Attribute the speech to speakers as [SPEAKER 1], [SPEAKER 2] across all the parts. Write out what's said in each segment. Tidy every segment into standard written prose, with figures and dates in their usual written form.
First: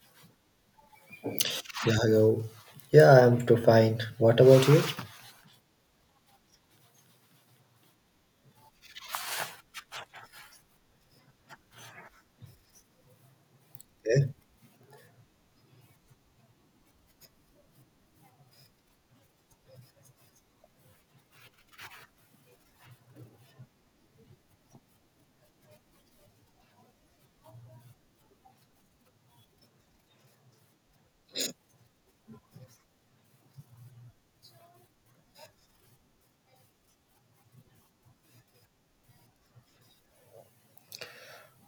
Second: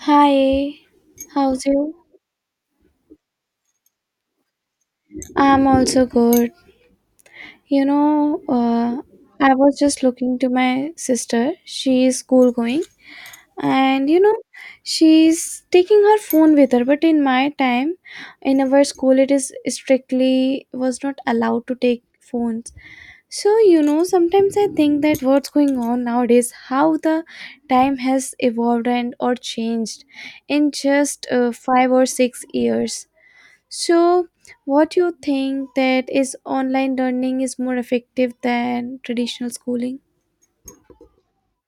[SPEAKER 1] Hi, how's you?
[SPEAKER 2] Yeah, hello. Yeah, I'm too fine. What about you?
[SPEAKER 1] I'm also good. You know, uh, I was just looking to my sister. She is school going, and
[SPEAKER 2] Yeah.
[SPEAKER 1] she's taking her phone with her. But in my time, in our school, it is strictly was not allowed to take phones. So sometimes I think that what's going on nowadays, how the time has evolved and or changed in just 5 or 6 years. So, what you think that is online learning is more effective than traditional schooling?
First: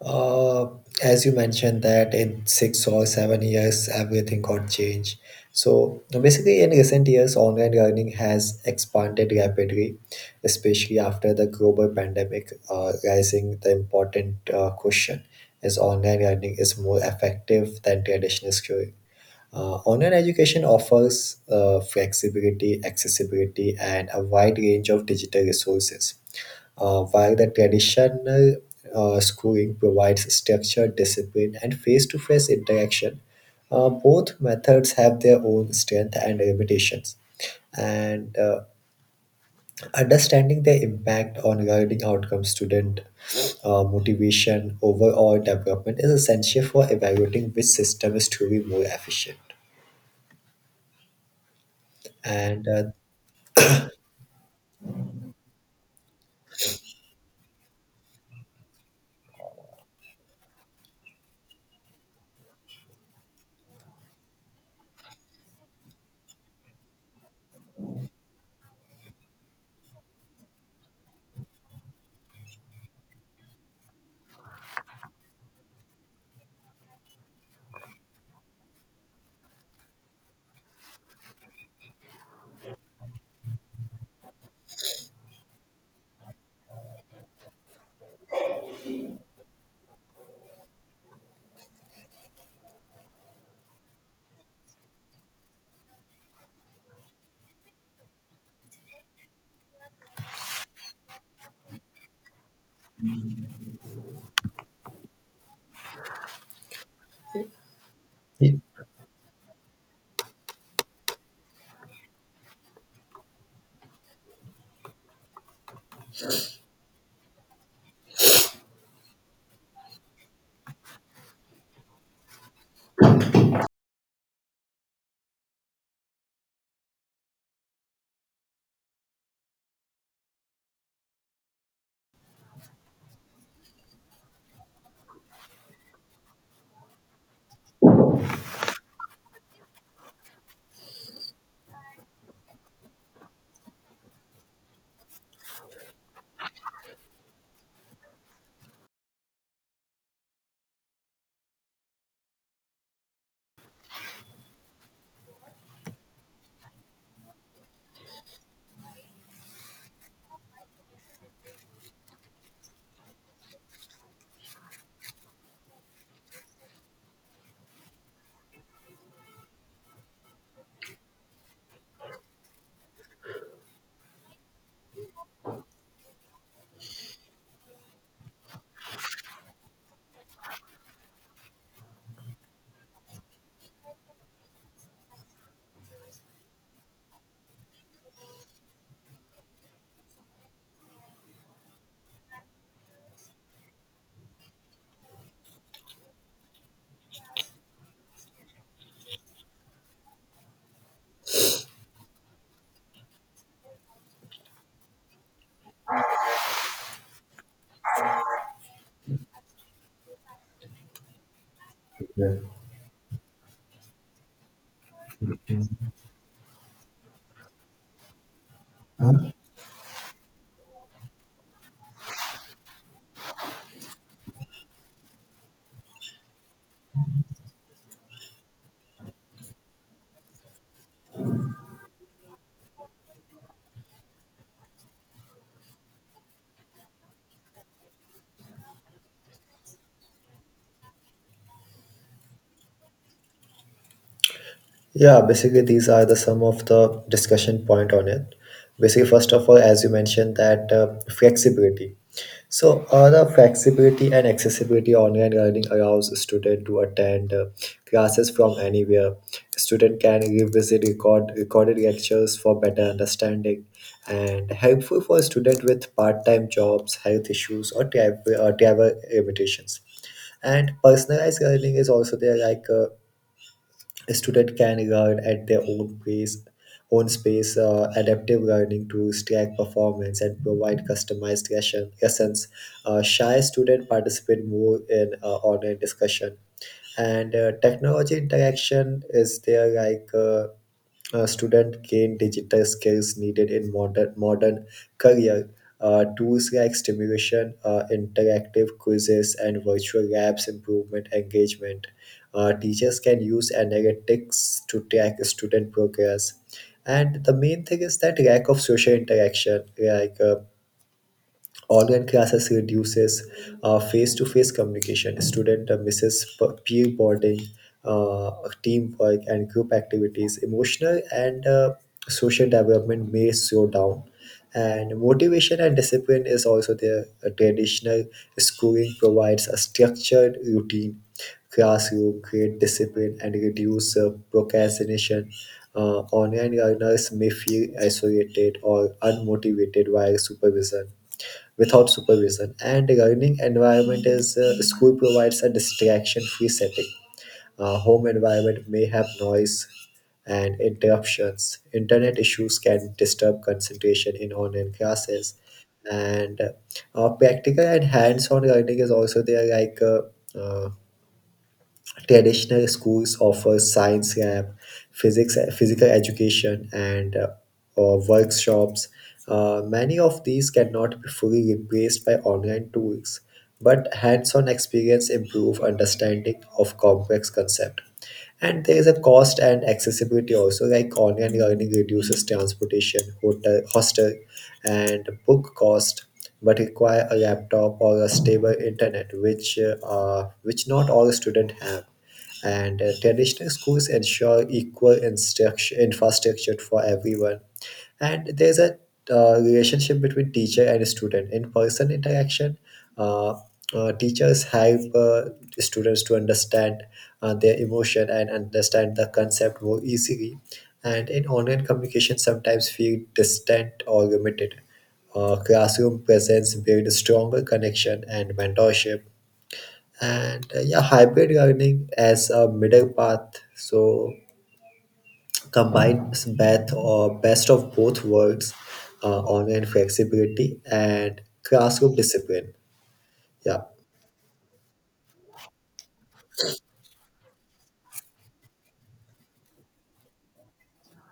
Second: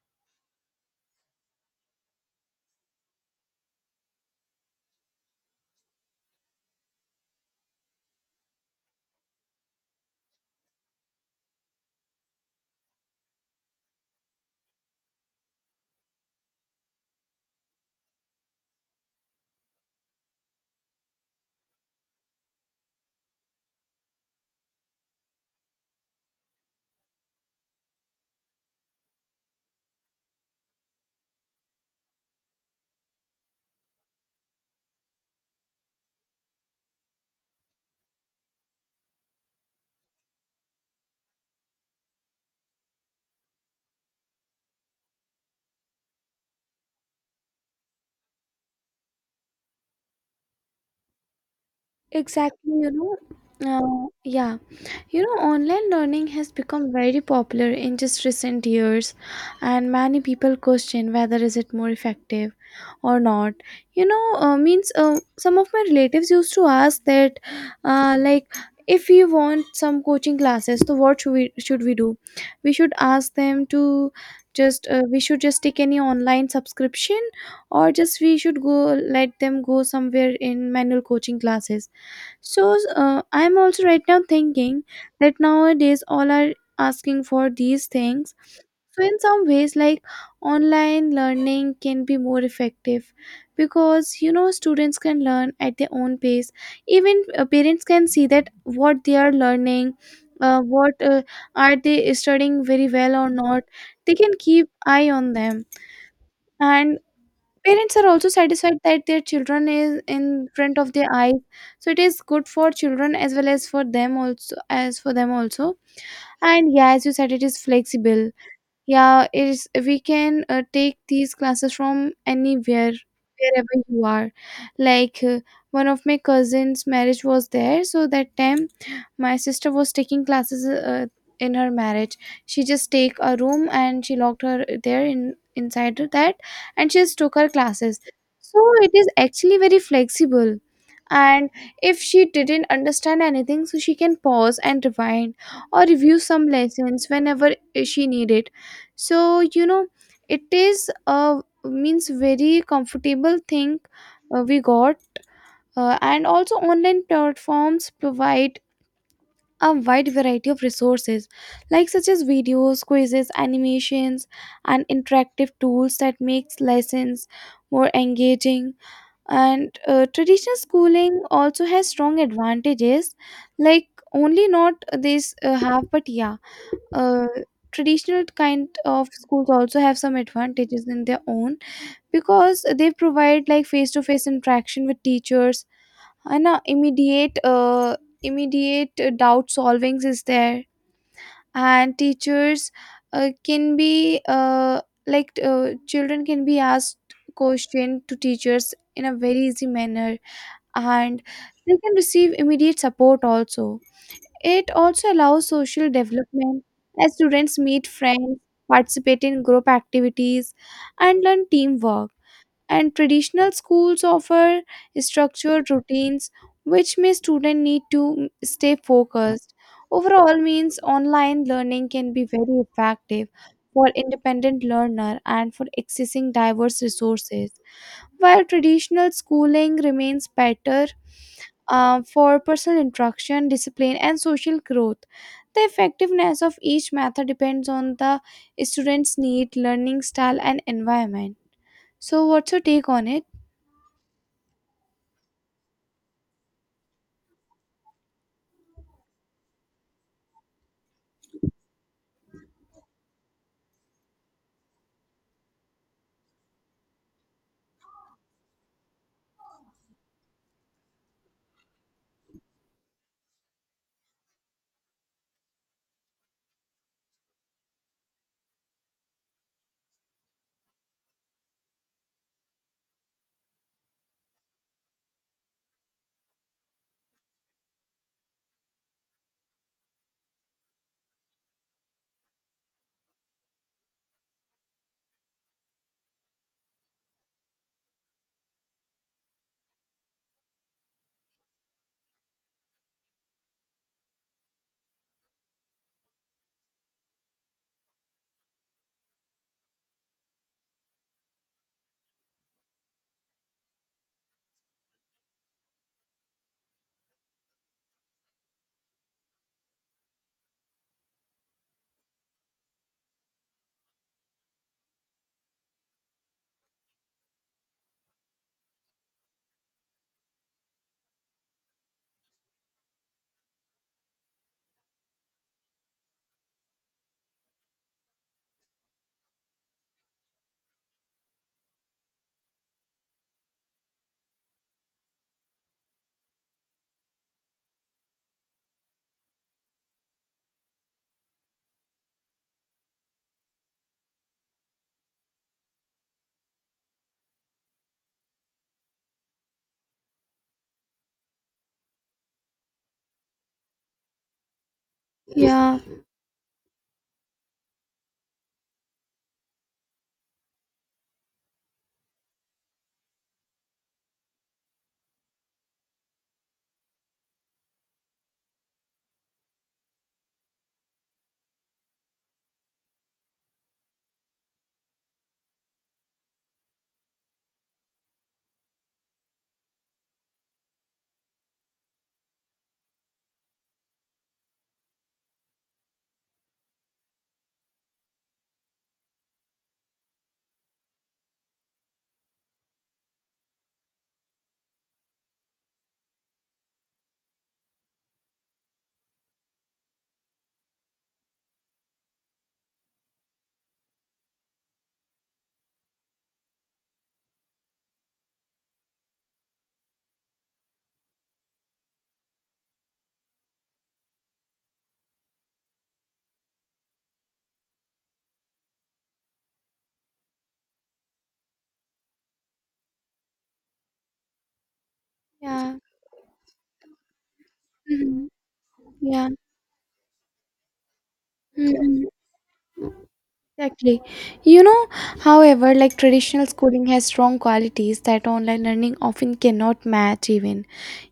[SPEAKER 2] Uh, as you mentioned that in 6 or 7 years, everything got changed. So basically, in recent years, online learning has expanded rapidly, especially after the global pandemic, raising the important question: Is online learning is more effective than traditional schooling? Online education offers flexibility, accessibility, and a wide range of digital resources. While the traditional schooling provides structure, discipline, and face to face interaction, both methods have their own strength and limitations. And Understanding their impact on learning outcomes, student motivation, overall development is essential for evaluating which system is truly more efficient. And
[SPEAKER 1] Exactly, you know. Yeah. Online learning has become very popular in just recent years, and many people question whether is it more effective or not. Means some of my relatives used to ask that, like, if we want some coaching classes, so what should we do? We should ask them to just we should just take any online subscription, or just we should go let them go somewhere in manual coaching classes, so I'm also right now thinking that nowadays all are asking for these things. So in some ways, like online learning can be more effective because students can learn at their own pace. Even parents can see that what they are learning, what are they studying very well or not. They can keep eye on them, and parents are also satisfied that their children is in front of their eyes, so it is good for children as well as for them also. And yeah, as you said, it is flexible. Yeah, it is we can take these classes from anywhere, wherever you are. Like one of my cousins' marriage was there, so that time my sister was taking classes in her marriage. She just take a room and she locked her there in inside of that, and she just took her classes. So it is actually very flexible, and if she didn't understand anything, so she can pause and rewind or review some lessons whenever she needed. So it is a means very comfortable thing we got. Uh, and also online platforms provide a wide variety of resources like such as videos, quizzes, animations, and interactive tools that makes lessons more engaging. And traditional schooling also has strong advantages, like only not this have but yeah, uh, traditional kind of schools also have some advantages in their own because they provide like face-to-face interaction with teachers. And immediate doubt solvings is there. And teachers can be, like, children can be asked question to teachers in a very easy manner, and they can receive immediate support also. It also allows social development as students meet friends, participate in group activities, and learn teamwork.
[SPEAKER 2] yeah.
[SPEAKER 1] And traditional schools offer structured routines which may student need to stay focused. Overall means online learning can be very effective for independent learner and for accessing diverse resources, while traditional schooling remains better for personal interaction, discipline, and social growth. The effectiveness of each method depends on the student's need, learning style, and environment. So, what's your take on it?
[SPEAKER 2] Yeah, basically these are the some of the discussion point on it. Basically, first of all, as you mentioned that flexibility. So the flexibility and accessibility online learning allows a student to attend classes from anywhere. Student can revisit recorded lectures for better understanding, and helpful for student with part-time jobs, health issues, or travel limitations. And personalized learning is also there, like. Students can guard at their own pace, own space. Adaptive learning tools track performance and provide lessons. Shy students participate more in online discussion. And technology interaction is there like student gain digital skills needed in modern career. Tools like stimulation, interactive quizzes, and virtual labs improvement engagement. Teachers can use analytics to track student progress. And the main thing is that lack of social interaction, online classes reduces face-to-face communication. Student misses peer bonding, uh, teamwork, and group activities. Emotional and social development may slow down. And motivation and discipline is also there. A traditional schooling provides a structured routine, classroom, create discipline, and reduce procrastination. Online learners may feel isolated or unmotivated while supervision without supervision. And a learning environment is school provides a distraction-free setting. Home environment may have noise and interruptions. Internet issues can disturb concentration in online classes.
[SPEAKER 1] Yeah.
[SPEAKER 2] And practical and hands-on learning is also there, traditional schools offer science lab, physical education, and workshops. Many of these cannot be fully replaced by online tools, but hands-on experience improve understanding of complex concepts. And there is a cost and accessibility also, like online learning reduces transportation, hotel, hostel, and book cost, but require a laptop or a stable internet, which which not all students have. And traditional schools ensure equal instruction infrastructure for everyone. And there's a relationship between teacher and student. In person interaction, uh, teachers help students to understand their emotion and understand the concept more easily. And in online communication, sometimes feel distant or limited. Classroom presence build stronger connection and mentorship. Hybrid learning as a middle path. So
[SPEAKER 1] Yeah.
[SPEAKER 2] combines best of both
[SPEAKER 1] Mhm.
[SPEAKER 2] worlds,
[SPEAKER 1] Yeah.
[SPEAKER 2] online flexibility and classroom
[SPEAKER 1] Mhm.
[SPEAKER 2] discipline. Yeah.
[SPEAKER 1] Exactly. You know, however, like traditional schooling has strong qualities that online learning often cannot match even.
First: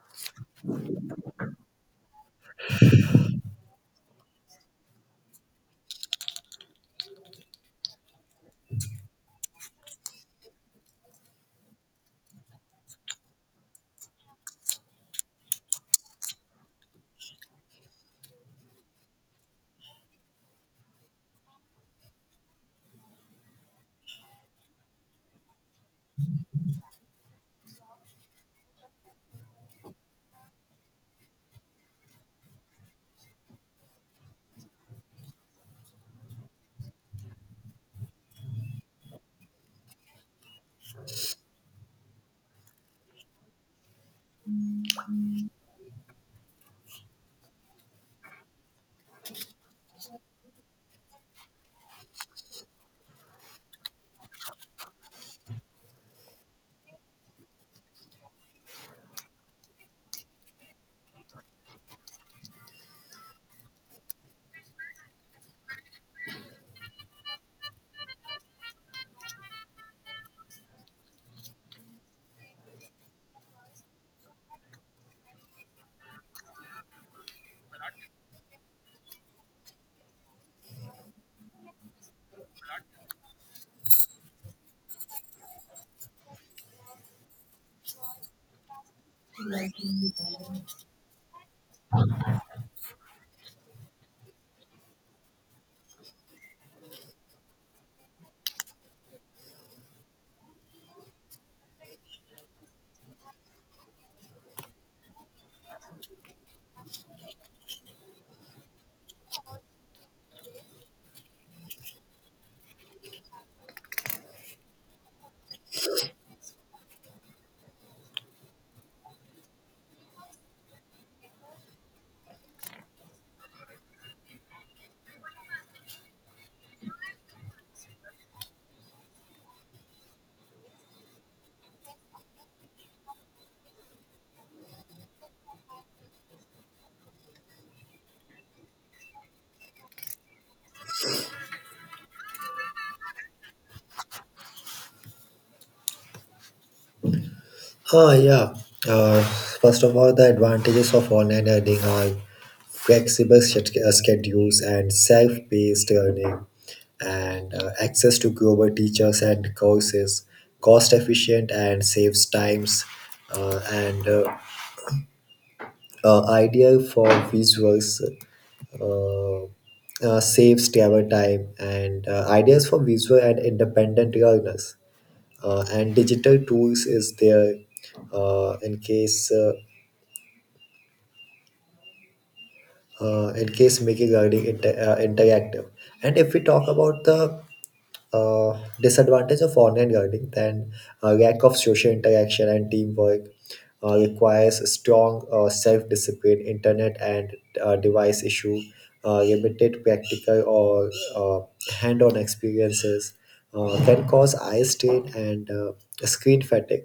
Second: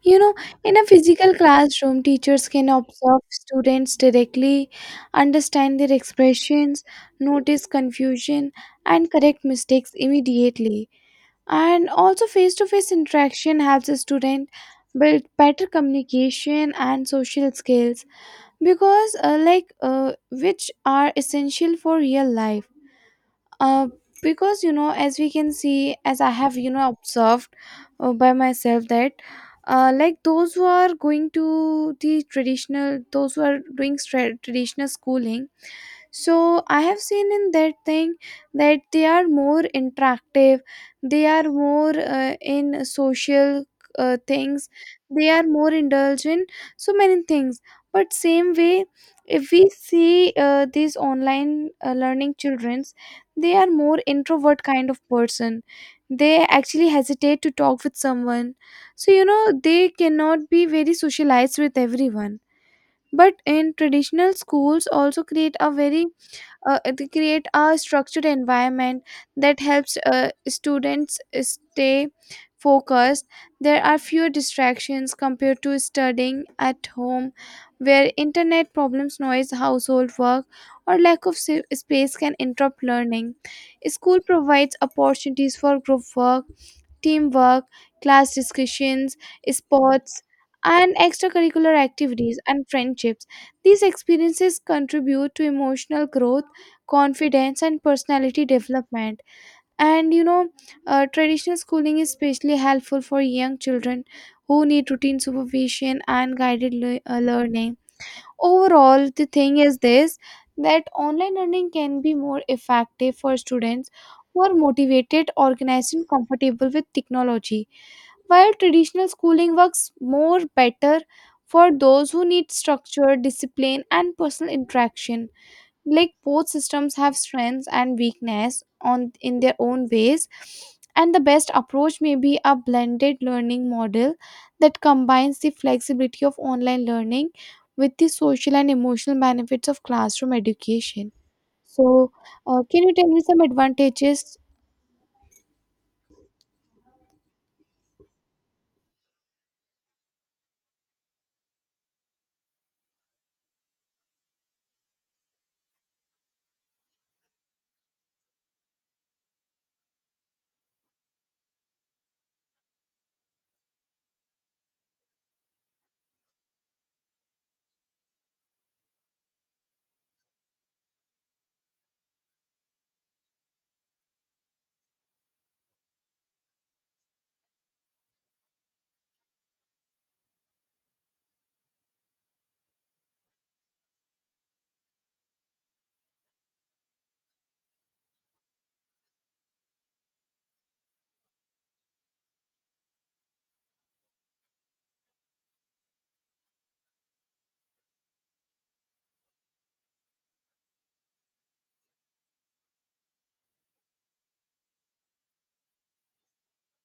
[SPEAKER 1] You know, in a physical classroom, teachers can observe students directly, understand their expressions, notice confusion, and correct mistakes immediately. And also, face to face interaction helps a student build better communication and social skills, because, like, which are essential for real life, uh, because as we can see, as I have observed by myself, that like, those who are doing traditional schooling, so I have seen in that thing that they are more interactive, they are more in social things, they are more indulged in so many things. But same way, if we see these online learning children, they are more introvert kind of person, they actually hesitate to talk with someone, so they cannot be very socialized with everyone. But in traditional schools also create a very they create a structured environment that helps students stay focused. There are fewer distractions compared to studying at home, where internet problems, noise, household work, or lack of space can interrupt learning. School provides opportunities for group work, teamwork, class discussions, sports, and extracurricular activities and friendships. These experiences contribute to emotional growth, confidence, and personality development. And traditional schooling is especially helpful for young children who need routine supervision and guided learning. Overall, the thing is this, that online learning can be more effective for students who are motivated, organized, and comfortable with technology, while traditional schooling works more better for those who need structure, discipline, and personal interaction. Like, both systems have strengths and weakness on in their own ways, and the best approach may be a blended learning model that combines the flexibility of online learning with the social and emotional benefits of classroom education. So can you tell me some advantages?
[SPEAKER 2] Ah, yeah. Uh, First of all, the advantages of online earning are flexible schedules and self-paced earning, and access to global teachers and courses, cost efficient and saves times, and ideal for visuals. Uh, Saves travel time and ideas for visual and independent learners. And digital tools is there uh, in case uh, in case making regarding interactive. And if we talk about the disadvantage of online learning, then lack of social interaction and teamwork requires strong self discipline, internet and device issue, limited practical or hand on experiences can cause eye strain and screen fatigue.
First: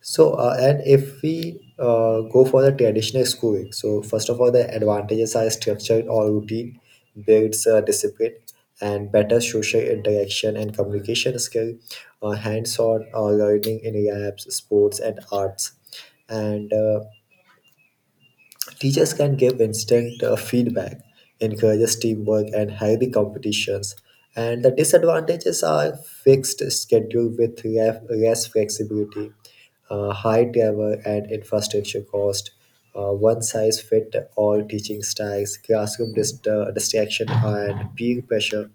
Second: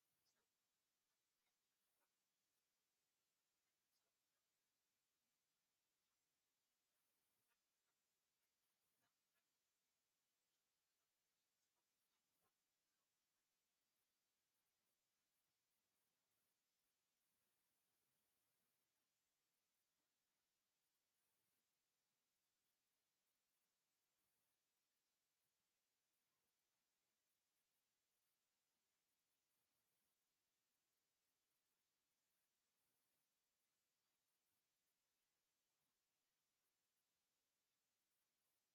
[SPEAKER 2] So, and if we go for the traditional schooling, so first of all, the advantages are structure or routine, builds discipline, and better social interaction and communication skill, hands-on learning in labs, sports, and arts. And teachers can give instant feedback, encourages teamwork, and healthy competitions. And the disadvantages are fixed schedule with less flexibility, high travel and infrastructure cost, one size fit all teaching styles, classroom distraction, and peer pressure.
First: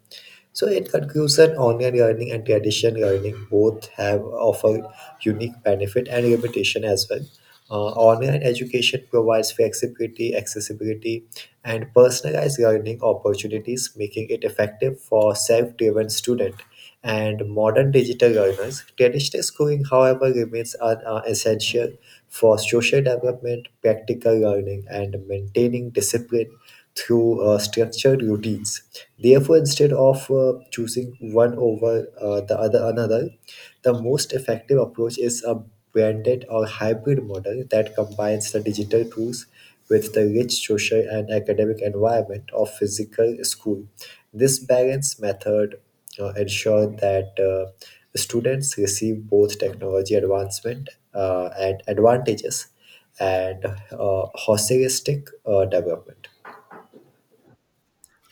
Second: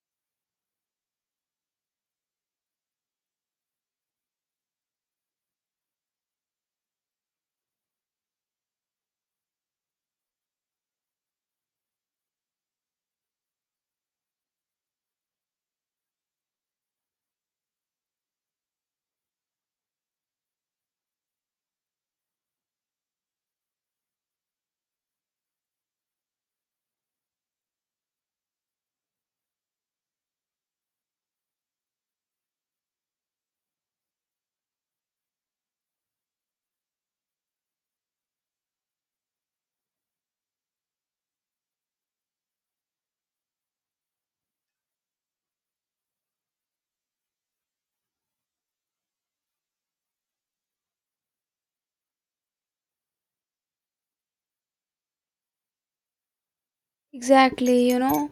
[SPEAKER 2] So, in conclusion, online learning and traditional learning both have offer unique benefit and limitation as well. Online education provides flexibility, accessibility, and personalized learning opportunities, making it effective for self-driven student and modern digital learners. Traditional schooling, however, remains essential for social development, practical learning, and maintaining discipline through structured routines. Therefore, instead of choosing one over the other another, the most effective approach is a branded or hybrid model that combines the digital tools with the rich social and academic environment of physical school. This balanced method ensures that students receive both technology advancement and advantages and holistic development.
[SPEAKER 1] Exactly,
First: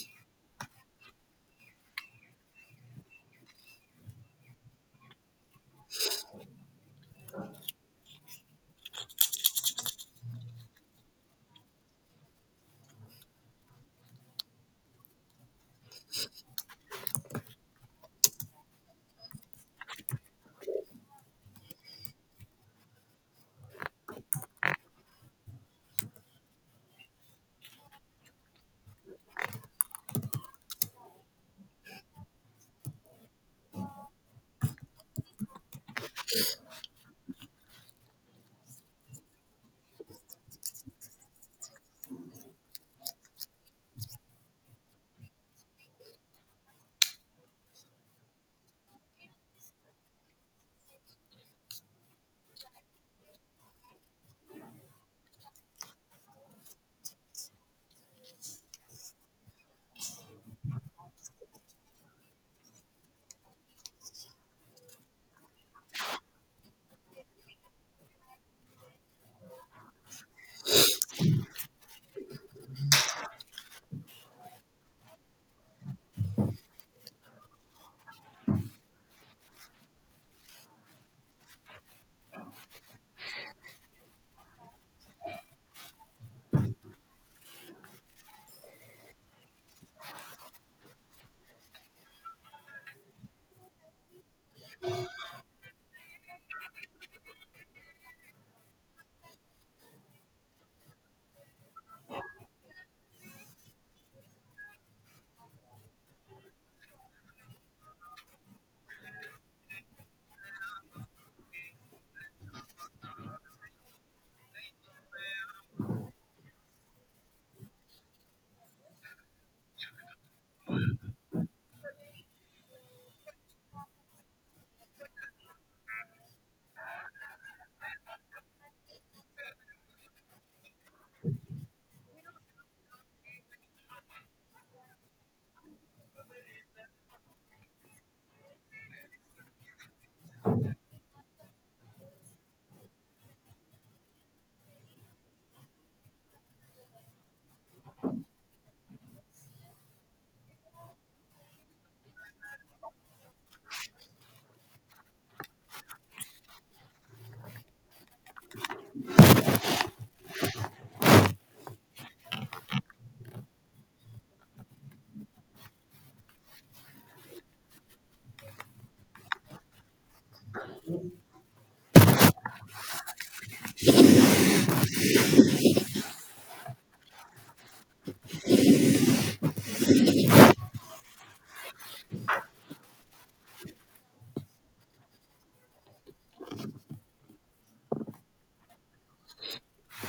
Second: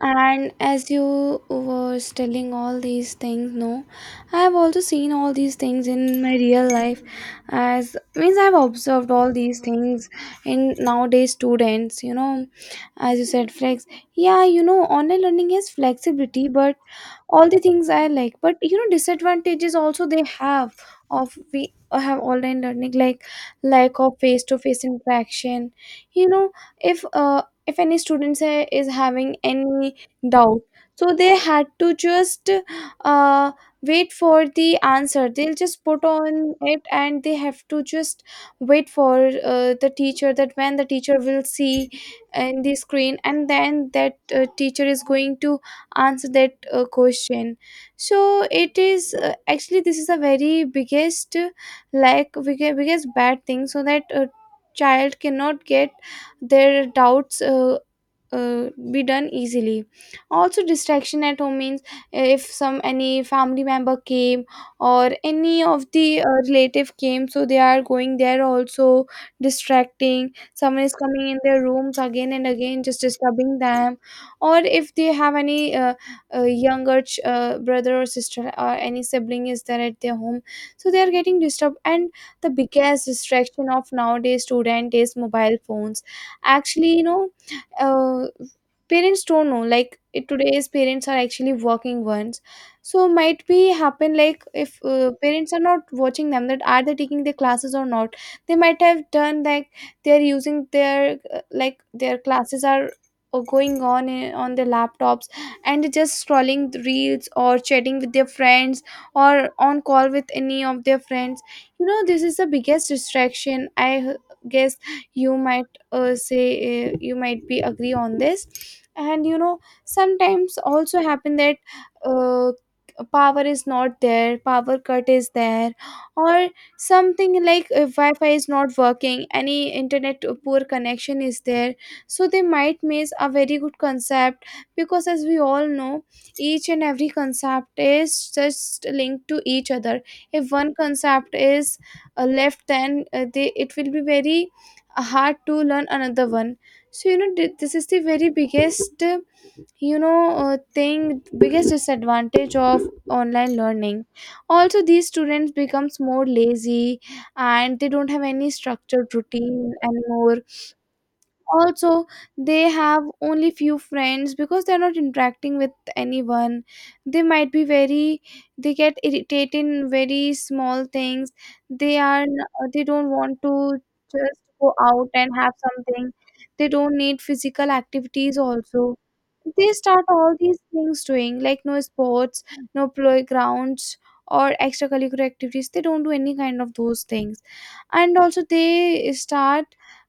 [SPEAKER 1] and as you was telling all these things, no, I have also seen all these things in my real life. As means, I've observed all these things in nowadays students. As you said, flex. Yeah, online learning has flexibility, but all the things I like. But disadvantages also they have of we have online learning, like lack of face to face interaction. You know, if uh, if any students is having any doubt, so they had to just uh, wait for the answer, they'll just put on it, and they have to just wait for the teacher, that when the teacher will see in the screen, and then that teacher is going to answer that question. So it is actually, this is a very biggest like, biggest bad thing, so that a child cannot get their doubts be done easily. Also distraction at home means if some any family member came or any of the relative came, so they are going there also distracting, someone is coming in their rooms again and again just disturbing them, or if they have any younger brother or sister or any sibling is there at their home, so they are getting disturbed. And the biggest distraction of nowadays student is mobile phones, actually. Uh, parents don't know like it, today's parents are actually working ones, so might be happen like if parents are not watching them that are they taking their classes or not, they might have done like they're using their like their classes are going on in, on their laptops, and they're just scrolling the reels or chatting with their friends or on call with any of their friends. This is the biggest distraction I guess. You might say, you might be agree on this. And sometimes also happen that uh, power is not there, power cut is there, or something like wi-fi is not working, any internet poor connection is there, so they might miss a very good concept. Because as we all know, each and every concept is just linked to each other. If one concept is left, then they it will be very hard to learn another one. So this is the very biggest thing, biggest disadvantage of online learning. Also these students becomes more lazy, and they don't have any structured routine anymore. Also they have only few friends because they're not interacting with anyone. They might be very, they get irritated in very small things. They are they don't want to just go out and have something. They don't need physical activities also. They start all these things doing like no sports, no playgrounds, or extracurricular activities, they don't do any kind of those things. And also they start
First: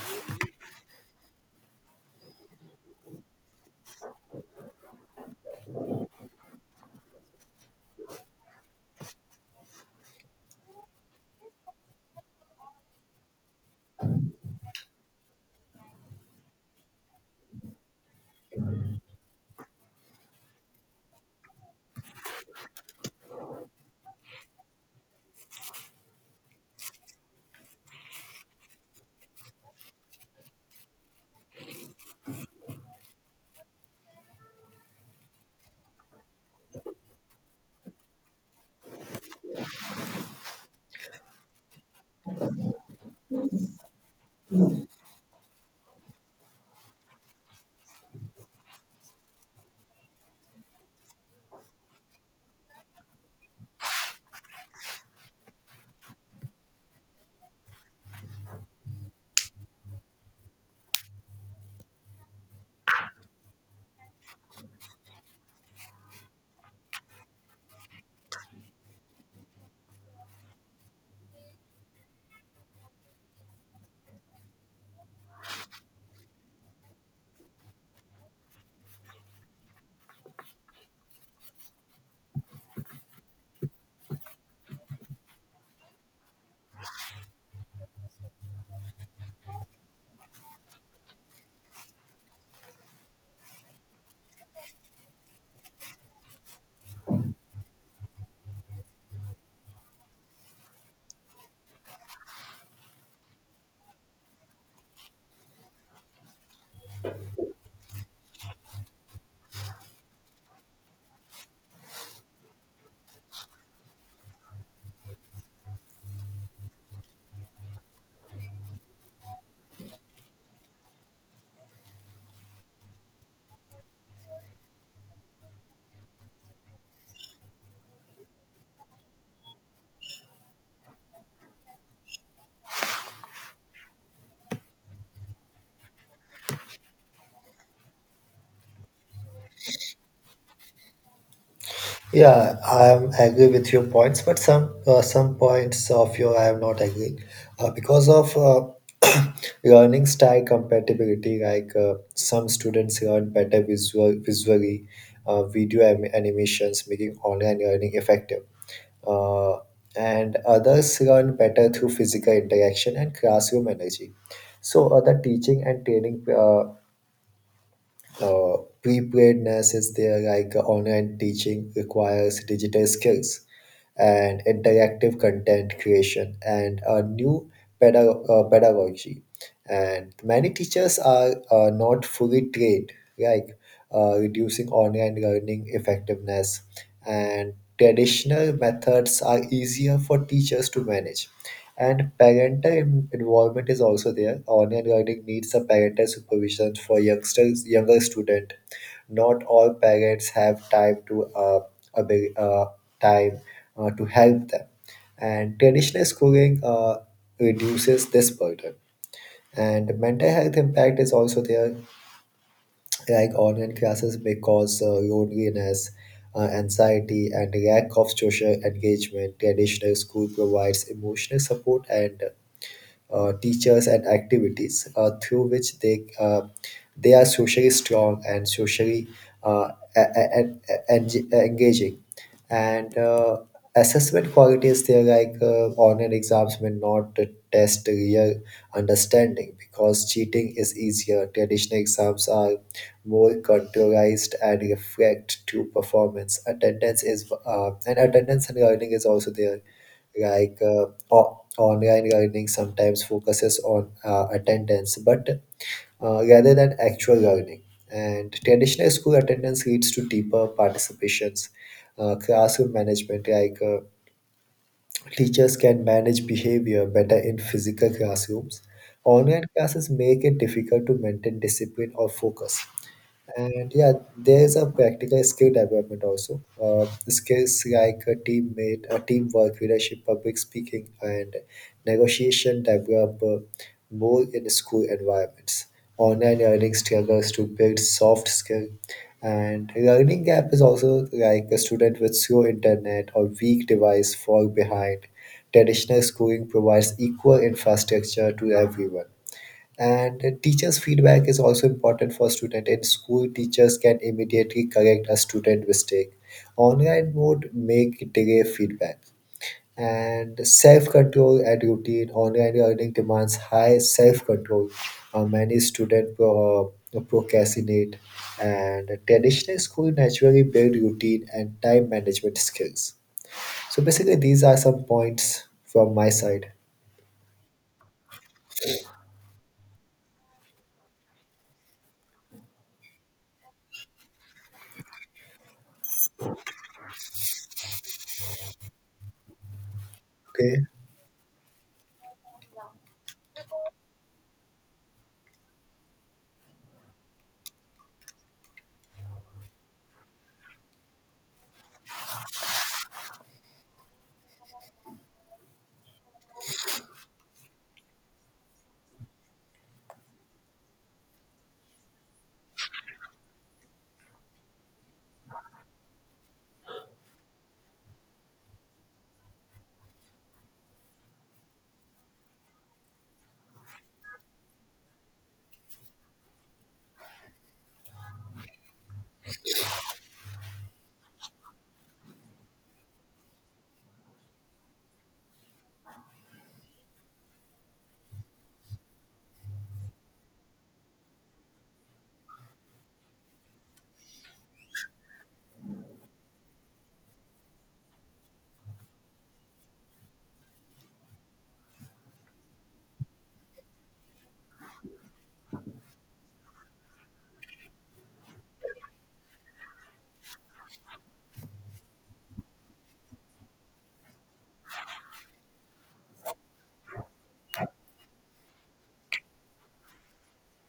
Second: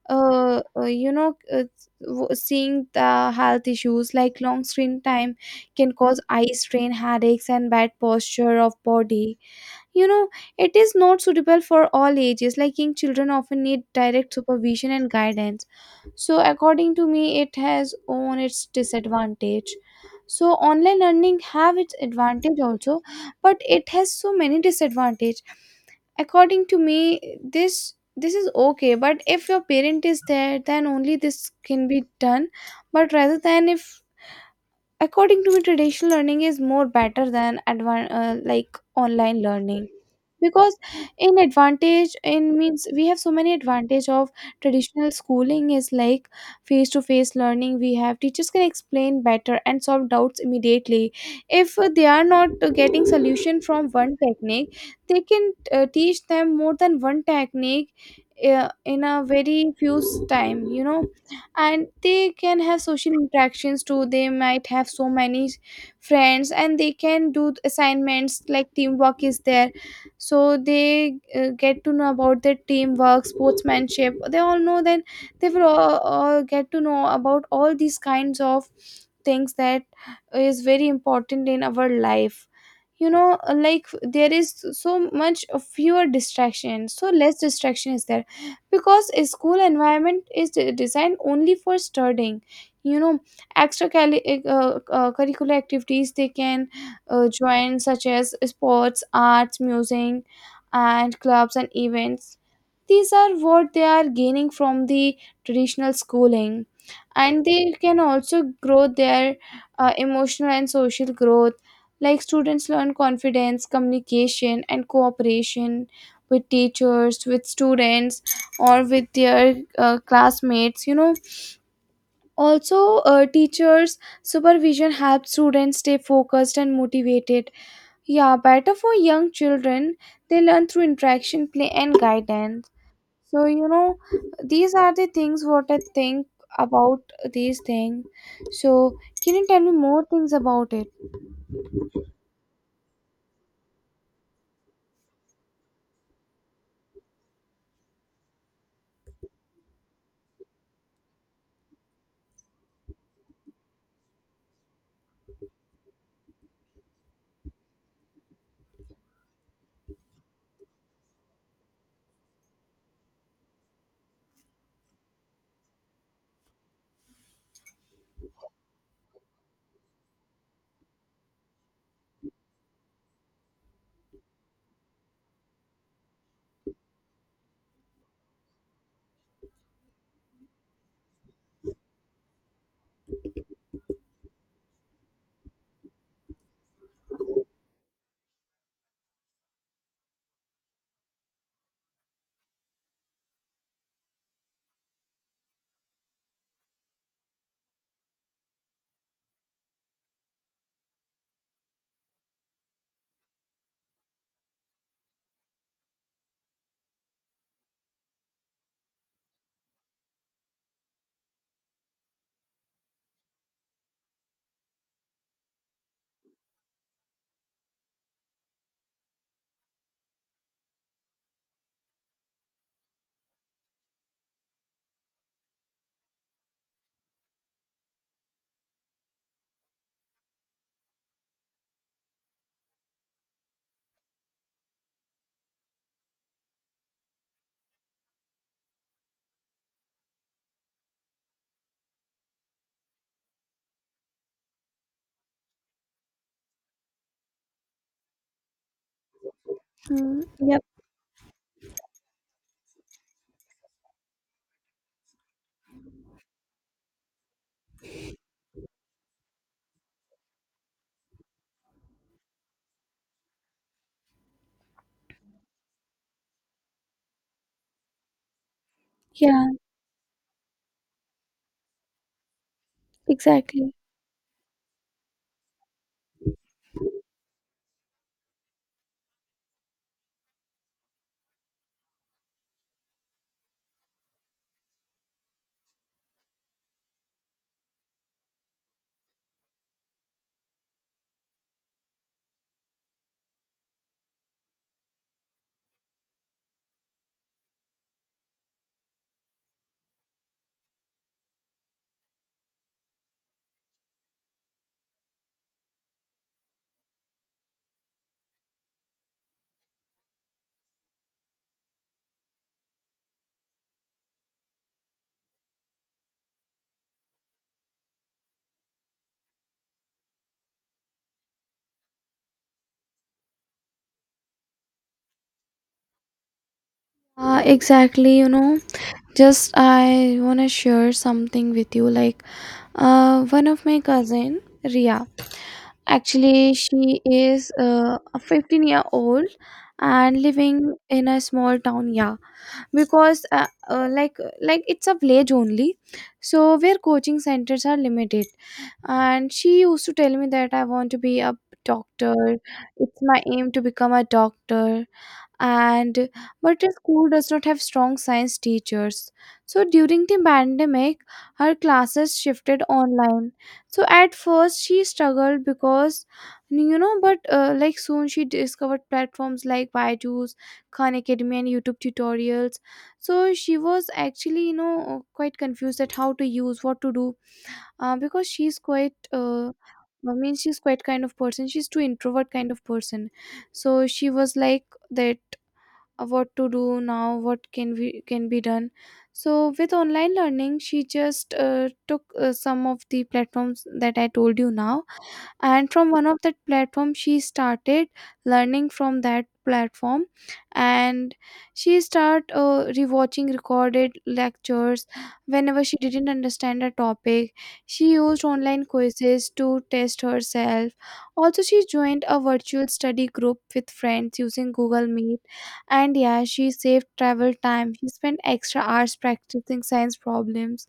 [SPEAKER 1] uh, uh, you know uh, seeing the health issues, like long screen time can cause eye strain, headaches, and bad posture of body. you know it is not suitable for all ages, like young children often need direct supervision and guidance. So according to me, it has own its disadvantage. So online learning have its advantage also, but it has so many disadvantage. According to me, this this is okay, but if your parent is there, then only this can be done. But rather than, if According to me, traditional learning is more better than like online learning, because in advantage in means we have so many advantage of traditional schooling is like face to face learning, we have teachers can explain better and solve doubts immediately. If they are not getting solution from one technique, they can teach them more than one technique in a very time. And they can have social interactions too. They might have so many friends, and they can do assignments like teamwork is there. So they get to know about their teamwork, sportsmanship, they all know then. They will all get to know about all these kinds of things that is very important in our life, you know. Like, there is so much fewer distractions, so less distraction is there, because a school environment is designed only for studying, you know. Extra curricular activities they can join, such as sports, arts, music, and clubs and events. These are what they are gaining from the traditional schooling. And they can also grow their emotional and social growth. Like, students learn confidence, communication, and cooperation with teachers, with students, or with their classmates, you know. Also, teachers supervision helps students stay focused and motivated. Yeah, better for young children. They learn through interaction, play, and guidance. So, you know, these are the things what I think about these things. So can you tell me more things about it?
[SPEAKER 2] Yeah, I am agree with your points, but some points of your I am not agreeing because of learning style compatibility. Like some students learn better visually, video animations, making online learning effective, uh, and others learn better through physical interaction and classroom energy. So the teaching and training uh, preparedness is there like online teaching requires digital skills and interactive content creation and a new pedagogy and many teachers are not fully trained like reducing online learning effectiveness and traditional methods are easier for teachers to manage and parental involvement is also there. Online learning needs a parental supervision for younger student. Not all parents have time to abi- time to help them, and traditional schooling reduces this burden. And mental health impact is also there, like online classes may cause loneliness, anxiety, and lack of social engagement. Traditional school provides emotional support and teachers, and activities through which they are socially strong and socially uh, engaging. And assessment qualities they're like online exams may not test real understanding because cheating is easier. Traditional exams are more contouralized and reflect true performance. Attendance and learning is also there
[SPEAKER 1] Hmm.
[SPEAKER 2] like
[SPEAKER 1] Yep.
[SPEAKER 2] online learning sometimes focuses on attendance but rather than actual learning and traditional school attendance leads to deeper participations classroom management like teachers can manage behavior better in physical classrooms online
[SPEAKER 1] Yeah,
[SPEAKER 2] classes make it difficult to maintain discipline or focus
[SPEAKER 1] exactly.
[SPEAKER 2] and yeah, there's a practical skill development also. Skills like a teamwork, leadership, public speaking, and negotiation develop more in school environments. Online learning struggles to build soft skill, and learning gap is also like a student with slow internet or weak device fall behind. Traditional schooling provides equal infrastructure to everyone and the teachers feedback is also important for student in school teachers can immediately correct a student mistake online mode make delay feedback and self-control and routine online learning demands high self-control. Many students procrastinate and traditional school naturally build routine and time management skills so basically these are some points from my side.
[SPEAKER 1] Exactly, you know. Just I want to share something with you. Like, one of my cousin, Ria. Actually, she is a 15-year-old and living
[SPEAKER 2] Okay.
[SPEAKER 1] in a small town. Yeah, because like it's a village only, so where coaching centers are limited. And she used to tell me that I want to be a doctor. It's my aim to become a doctor. And but the school does not have strong science teachers. So during the pandemic, her classes shifted online. So at first she struggled because, you know. But like, soon she discovered platforms like Byju's, Khan Academy, and YouTube tutorials. So she was actually, you know, quite confused at how to use, what to do, because she's quite I mean, she's quite kind of person, she's too introvert kind of person. So she was like, that, what to do now, what can we can be done. So with online learning she just took some of the platforms that I told you now, and from one of that platform she started learning from that platform. And she start rewatching recorded lectures whenever she didn't understand a topic. She used online quizzes to test herself. Also, she joined a virtual study group with friends using Google Meet. And yeah, she saved travel time, she spent extra hours practicing science problems.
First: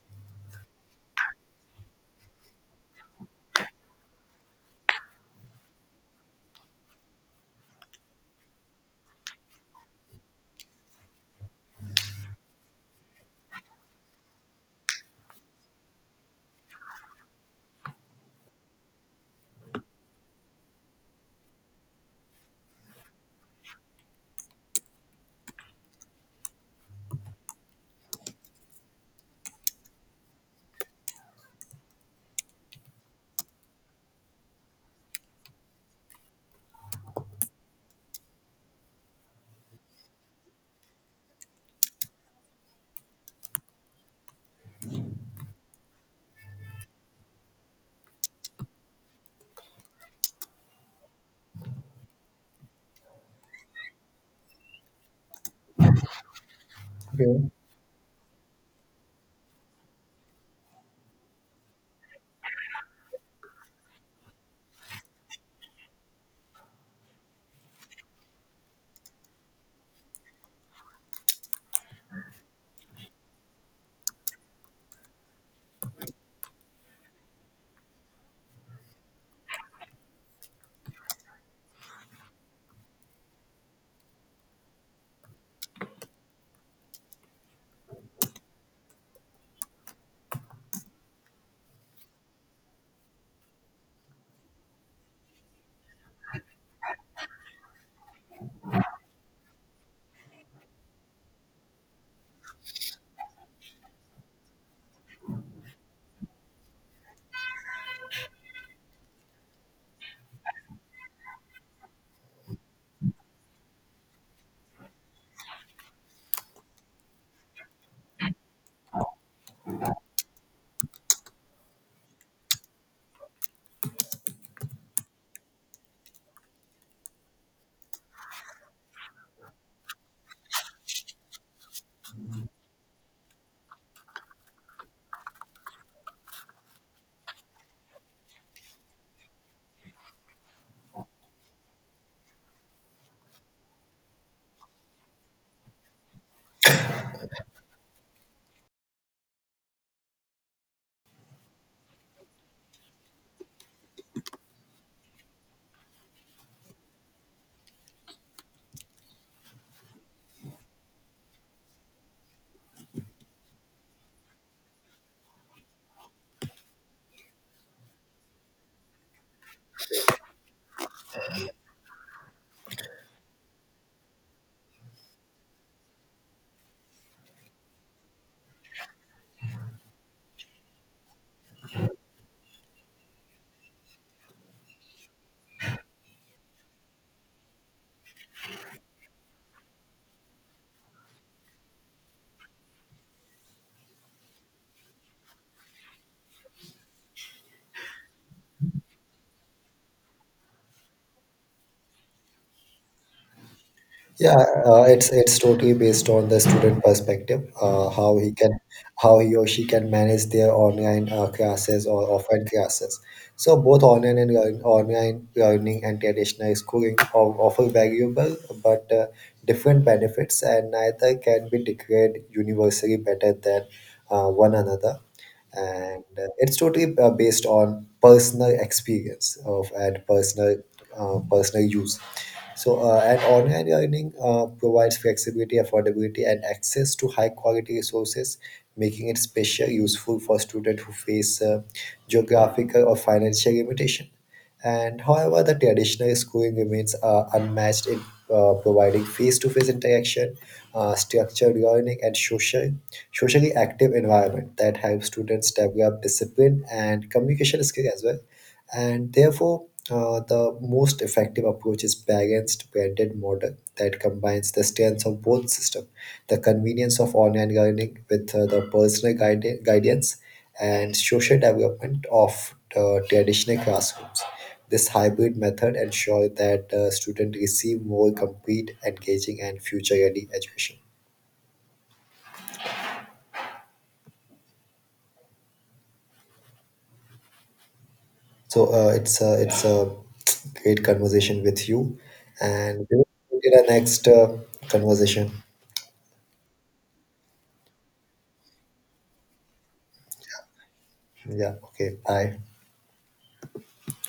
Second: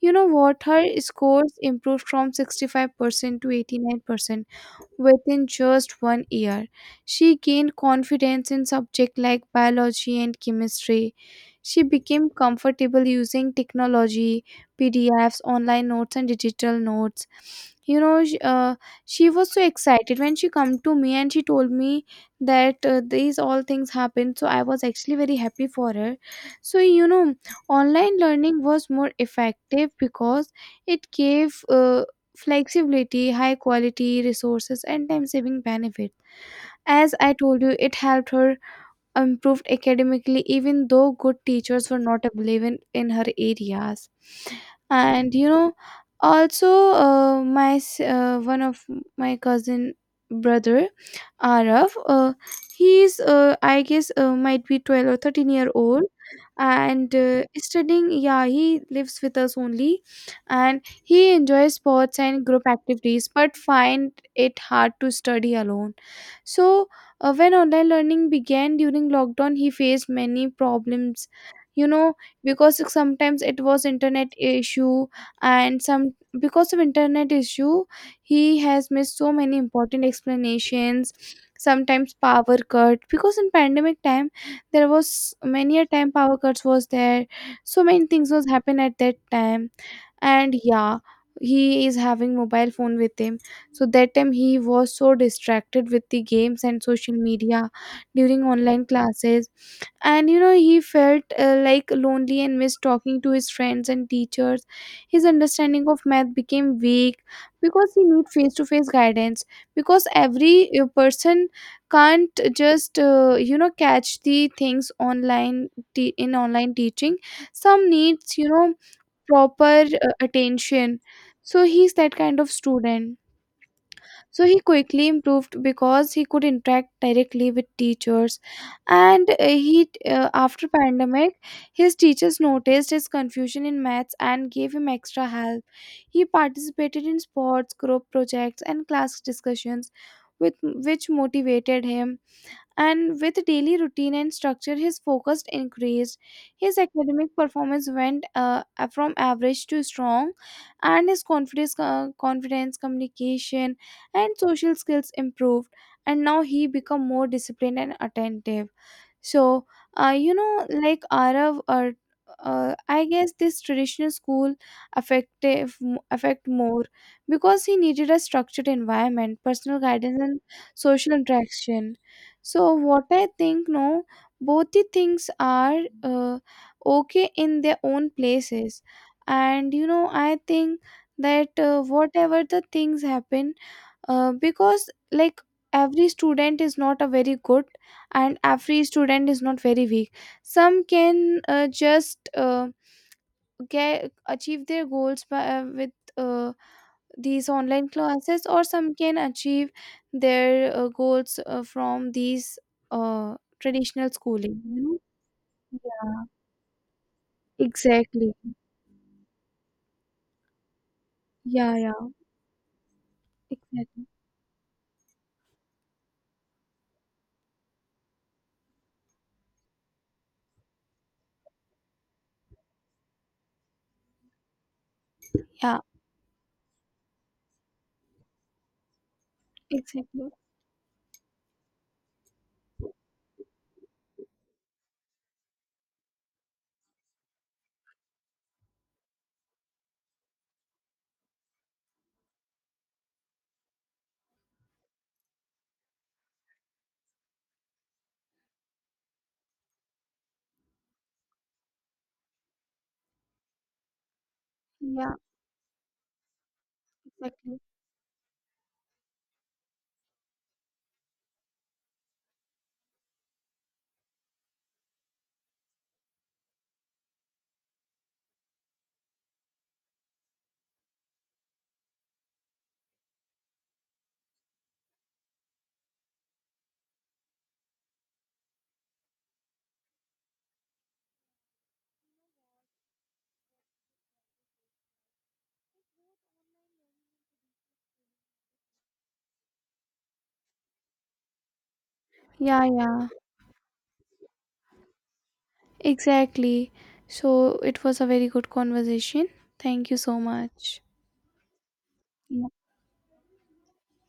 [SPEAKER 1] You know what? Her scores improved from 65% to 89%. Within just 1 year, she gained confidence in subjects like biology and chemistry. She became comfortable using technology, PDFs, online notes, and digital notes. You know, she was so excited when she come to me and she told me that, these all things happened. So I was actually very happy for her. So, you know, online learning was more effective because it gave flexibility, high quality resources, and time saving benefit. As I told you, it helped her improved academically even though good teachers were not available in her areas. And, you know, also, one of my cousin brother Arav, he's I guess, might be 12 or 13-year old, and
[SPEAKER 2] Okay.
[SPEAKER 1] studying. Yeah, he lives with us only. And he enjoys sports and group activities, but find it hard to study alone. So, when online learning began during lockdown, he faced many problems. You know, because sometimes it was internet issue, and some, because of internet issue, he has missed so many important explanations. Sometimes power cut, because in pandemic time there was many a time power cuts was there, so many things was happen at that time. And yeah, he is having mobile phone with him, so that time he was so distracted with the games and social media during online classes. And, you know, he felt like lonely and missed talking to his friends and teachers. His understanding of math became weak because he need face to face guidance, because every person can't just you know, catch the things in online teaching. Some needs, you know, proper attention. So he's that kind of student. So he quickly improved because he could interact directly with teachers. And he after pandemic, his teachers noticed his confusion in maths and gave him extra help. He participated in sports, group projects, and class discussions, with which motivated him. And with daily routine and structure, his focus increased, his academic performance went from average to strong, and his confidence, communication, and social skills improved. And now he become more disciplined and attentive. So, you know, like, arav I guess this traditional school affective affect more because he needed a structured environment, personal guidance, and social interaction. So what I think, no, both the things are okay in their own places. And, you know, I think that, whatever the things happen, because like every student is not a very good, and every student is not very weak. Some can just get achieve their goals by with. Uh, these online classes, or some can achieve their goals from these traditional
[SPEAKER 2] Yeah,
[SPEAKER 1] schooling, you
[SPEAKER 2] uh,
[SPEAKER 1] know.
[SPEAKER 2] it's it's totally based
[SPEAKER 1] Yeah,
[SPEAKER 2] on the student perspective, how he
[SPEAKER 1] exactly.
[SPEAKER 2] can, how he or she can manage their online
[SPEAKER 1] Yeah,
[SPEAKER 2] classes
[SPEAKER 1] yeah,
[SPEAKER 2] or offline classes. So both
[SPEAKER 1] exactly.
[SPEAKER 2] online learning and traditional schooling offer valuable but different benefits, and neither can be declared universally better than one another.
[SPEAKER 1] Yeah,
[SPEAKER 2] And it's totally based on personal experience of and
[SPEAKER 1] exactly.
[SPEAKER 2] personal use. So, and online learning provides flexibility, affordability, and access to high quality resources, making it special useful for students who face geographical or financial limitation. And however, the traditional schooling remains unmatched in providing face-to-face interaction, structured learning, and socially active environment that helps
[SPEAKER 1] Yeah,
[SPEAKER 2] students develop discipline and
[SPEAKER 1] exactly.
[SPEAKER 2] communication skill as well. And therefore, the most effective approach is balanced branded model that combines the strengths of both system, the convenience of online learning with the personal guidance and social development of the traditional classrooms. This hybrid method ensures that students receive more complete, engaging, and future-ready education. It's a great conversation with you,
[SPEAKER 1] Yeah,
[SPEAKER 2] and we
[SPEAKER 1] yeah,
[SPEAKER 2] will get our next conversation.
[SPEAKER 1] exactly. So it was a very good conversation. Thank you so much.
[SPEAKER 2] Yeah. Okay. Bye.
[SPEAKER 1] Yeah.